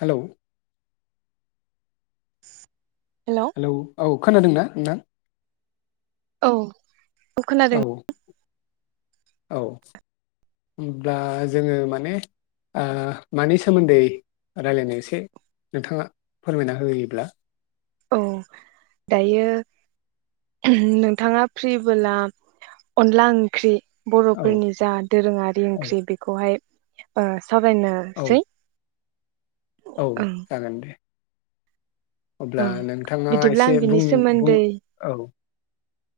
Hello. लांदां hello औ। खोनादों दा नोंथां। औ। औ खोनादों। औ होमब्ला जोङो माने ओ मानि सोमोन्दै राय्लायनो एसे नोंथाङा फोरमायना होयोब्ला। औ दायो नोंथाङा फ्रिबोला अनला ओंख्रि औ बर'फोरनि जा दोरोङारि औ ओंख्रि बेखौहाय ओह। सावरायनो औ सै। औ जागोन दे। अब्ला ओं नोंथाङा बिदिब्ला आं एसे बिनि बुं बुं औ।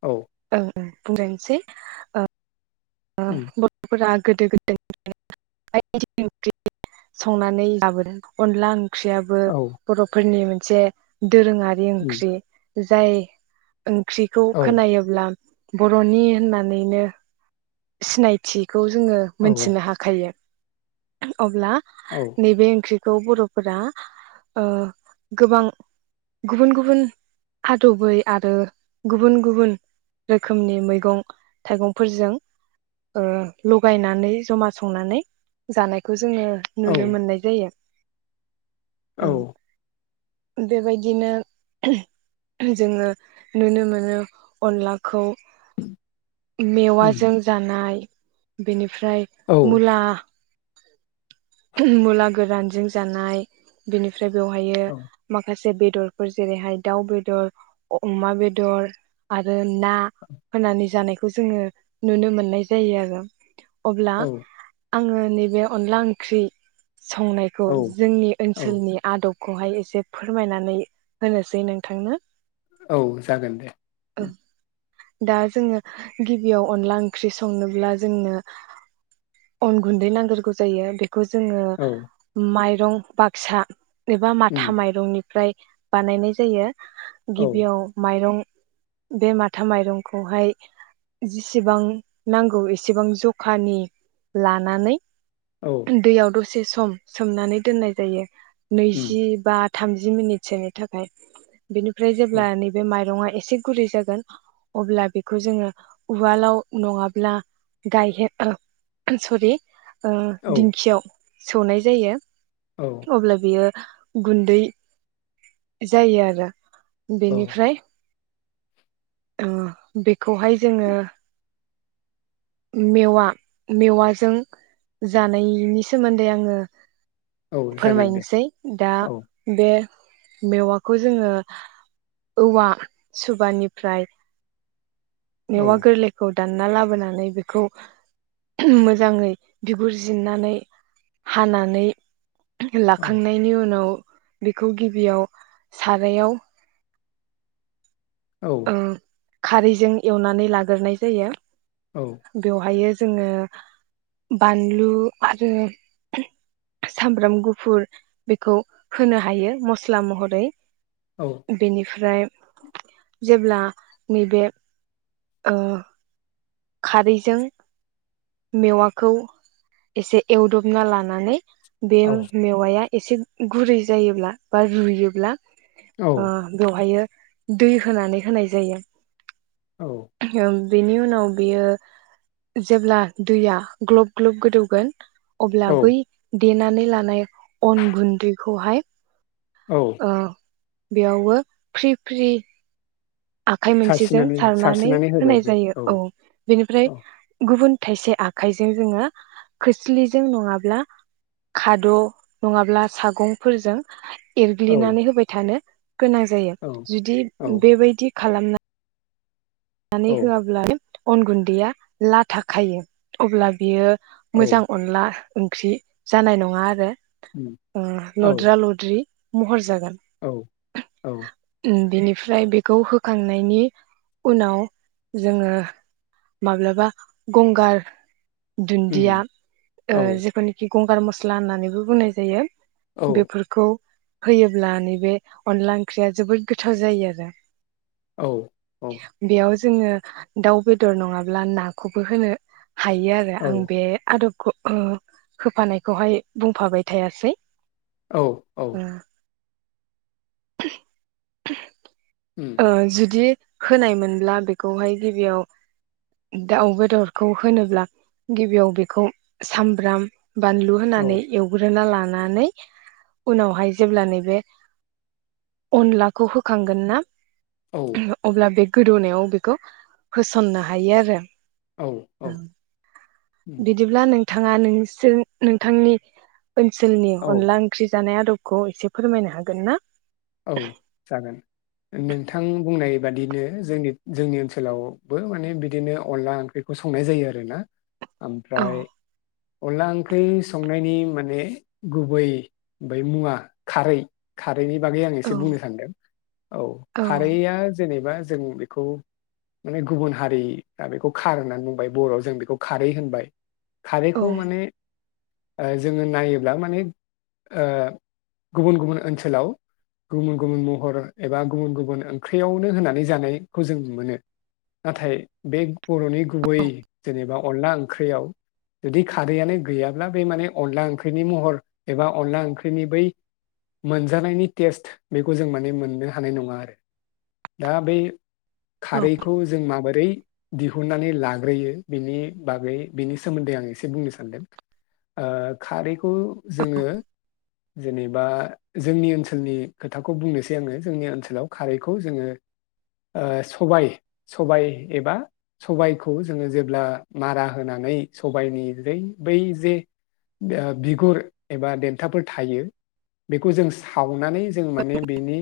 औ। बुंलायनोसै। उम बर'फोरा गोदो गोदनिफ्रायनो ओंख्रि संनानै लाबो अनला ओंख ख्रियाबो औ बर'फोरनि जे। दोरोङारि उम ओंख्रि जाय ओंख्रिखौ औ खोनायोब्ला बर'नि होननानैनो सिनायथि खौ जोङो औ मोनथिनो हाखायो। लांदां। अब्ला औ नैबे ओंख्रि खौ बर'फोरा ओ गोबां गुबुन गुबुन आदबै आरो गुबुन गुबुन रोखोमनि मैगं थाइगंफोरजों। ओ लगायनानै जमा संनानै जानायखौ जोङो औ नुनो मोननाय जायो। औ। ओं बेबायदिनो जोङो नुनो मोनो अनलाखौ मेवाय उम जानाय बेनि फ्राय औ मुला मुला गोरानजों जानाय बेनि फ्राय बेवहायो औ माखासे बे बेदरफोर जेरैहाय दाउ बेदर अमा बेदर आरो ना होनानै जानाय बेखौ जोङो नुनो मोननाय जायो आरो। अब्ला औ आङो नैबे अनला ओंख्रि संनायखौ औ जोंनि औ ओनसोलनि आदब खौहाय एसे फोरमायनानै होनोसै नोंथांनो। औ जागोन दे दा जोङो गिबियाव अनला ओंख्रि संनोब्ला जोंनो अन गुन्दै नांगोरगौ जायो खौ जोङो औ माय रं बाक्सा। एबा उम माथा माइरंनि ओमफ्राय बानायनाय जायो। औ गिबियाव माइरं बे माथा माइरंखौहाय जि जेसेबां नांगौ एसेबां जखानि लानानै। औ दैयाव द से सम सोमनानै दोननाय जायो। उम नैजिबा। थामजि मिनिट सोनि थाखाय। बेनिफ्राय जेब्ला औ नैबे माइरंआ एसे गुरै जागोन अब्ला बेखौ जोङो उवालाव नङाब्ला गायहेर सरि ओ औ दिंखियाव। सौनाय जायो। औ अब्ला बियो गुन्दै जायो आरो औ बेनिफ्राय अ बेखौहाय जोङो मेवा मेवाजों जानायनि सोमोन्दै आङो औ जागोन दे फोरमायनोसै दा औ बे मेवाखौ जोङो औवा सुबानिफ्राय औ मेवा गोरलैखौ दानना लाबोनानै बेखौ मोजाङै बिगुर जिरनानै हानानै औ लाखांनायनि उनाव बेखौ गि बेयाव सारायाव औ ओं खारैजों एवनानै लाग्रोनाय जायो। बेवहायो जोङो बानलु आरो सामब्राम गुफुर बेखौ होनो हायो मस्ला महरै। औ बेनिफ्राय जेब्ला नैबे ओ खारैजों मेवाखौ एसे एवदबना लानानै बेयो मेवाइया एसे गुरै जायोब्ला बा रुयोब्ला ओ औ बेवहायो दै होनानै होनाय जायो। औ ओं बेनि उनाव बियो जेब्ला दैया ग्लब ग्लब गोदौगोन अब्ला औ बै देनानै लानाय अन गुन्दैखौहाय औ ओ बेयावबो फ्रि फ्रि आखाइ मोनसेजों सारस्रिनानै सारनानै सारस्रिनानै होबाय होनाय जायो औ बेनिफ्राय औ गुबुन थाइसे आखाइजों जोङो खोस्लिजों नङाब्ला खाद' नङाब्ला सागंफोरजों औ एरग्लिनानै होबाय थानो गोनां जायो औ जुदि औ बेबायदि खालामनाय खालामनानै औ होआब्ला [inaudible] अन गुन्दैया लाथा खायो। अब्ला बियो औ मोजां अनला ओंख्रि जानाय नङा आरो उम औ लद्रा लद्रि महर जागोन औ औ फ्राय बेखौ होखांनायनि उनाव जोङो माब्लाबा गंगार दुन्दिया उम ओ औ जेखौनिखि गंगार मस्ला होननानैबो बुंनाय जायो औ बेफोरखौ होयोब्ला नैबे अनला ओंख्रिया जोबोद गोथाव जायो आरो औ बेयाव जोङो दाउ बेदर नङाब्ला नाखौबो होनो हायो आरो औ आं बे आदब हो ओ होफानायखौहाय बुंफाबाय थायासै। औ औ [unintelligible] उम ओ जुदि होनायमोनब्ला बेखौहाय गिबियाव दाउ बेदरखौ होनोब्ला गिबियाव बेखौ सामब्राम बानलु औ होनानै एवग्रोना ला नानै उनावहाय जेब्ला नैबे अनलाखौ होखांगोन ना औ अब्ला बे गोदौनायाव बेखौ होसननो हायो आरो औ औ उम बिदिब्ला नोंथाङा नोंसोर नोंथांनि ओनसोलनि औ अनला ओंख्रि जानाय आदबखौ एसे फोरमायनो हागोन ना औ जागोन नोंथां बुंनाय बादिनो जोंनि जोंनि ओनसोलावबो माने बिदिनो अनला ओंख्रिखौ संनाय जायो आरोना औ ओमफ्राय अनला ओंख्रि संनायनि माने गुबै बै मुवा खारै खारैनि बागै आं औ एसे बुंनो सानदों औ खारैआ जेनेबा जों बेखौ माने गुबुन हारिया बेखौ खार होननानै बुंबाय बरआव जों बेखौ खारै होनबाय औ खारैखौ माने ओ जोङो नायोब्ला माने ओ गुबुन गुबुन ओनसोलाव गुबुन-गुबुन महर एबा गुबुन-गुबुन ओंख्रियावनो होनानै जानायखौ जों नुनो मोनो नाथाय बे बरनि गुबै जेनेबा अनला ओंख्रियाव जुदि खारैयानो गैयाब्ला बे माने अनला ओंख्रिनि महर एबा अनला ओंख्रिनि बै मोनजानायनि टेस्ट बेखौ जों माने मोननो हानाय नङा आरो दा बै औ खारैखौ जों माबोरै दिहुननानै लाग्रोयो बिनि बागै बिनि सोमोन्दै आं एसे बुंनो सानदों ओ खारैखौ जोङो जेनेबा जोंनि ओनसोल ओनसोलनि खोथाखौ बुंनोसै आङो जोंनि ओनसोलाव खारैखौ जोङो ओ सबाइ सबाय एबा सबायाइखौ जोङो जेब्ला मारा होनानै सबायनि जै बै जे बिगुर एबा देन्थाफोर थायो बेखौ जों सावनानै जों माने बेनि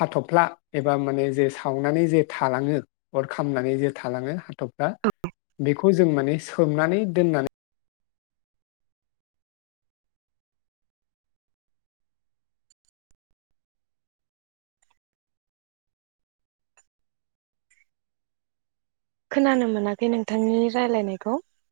हाथफ्ला एबा माने जे सावनानै जे थालाङो अर खामनानै जे थालाङो हाथफ्ला बेखौ जों माने सोमनानै दोननानै खोनानो मोनाखै नोंथांनि राय्लायनायखौ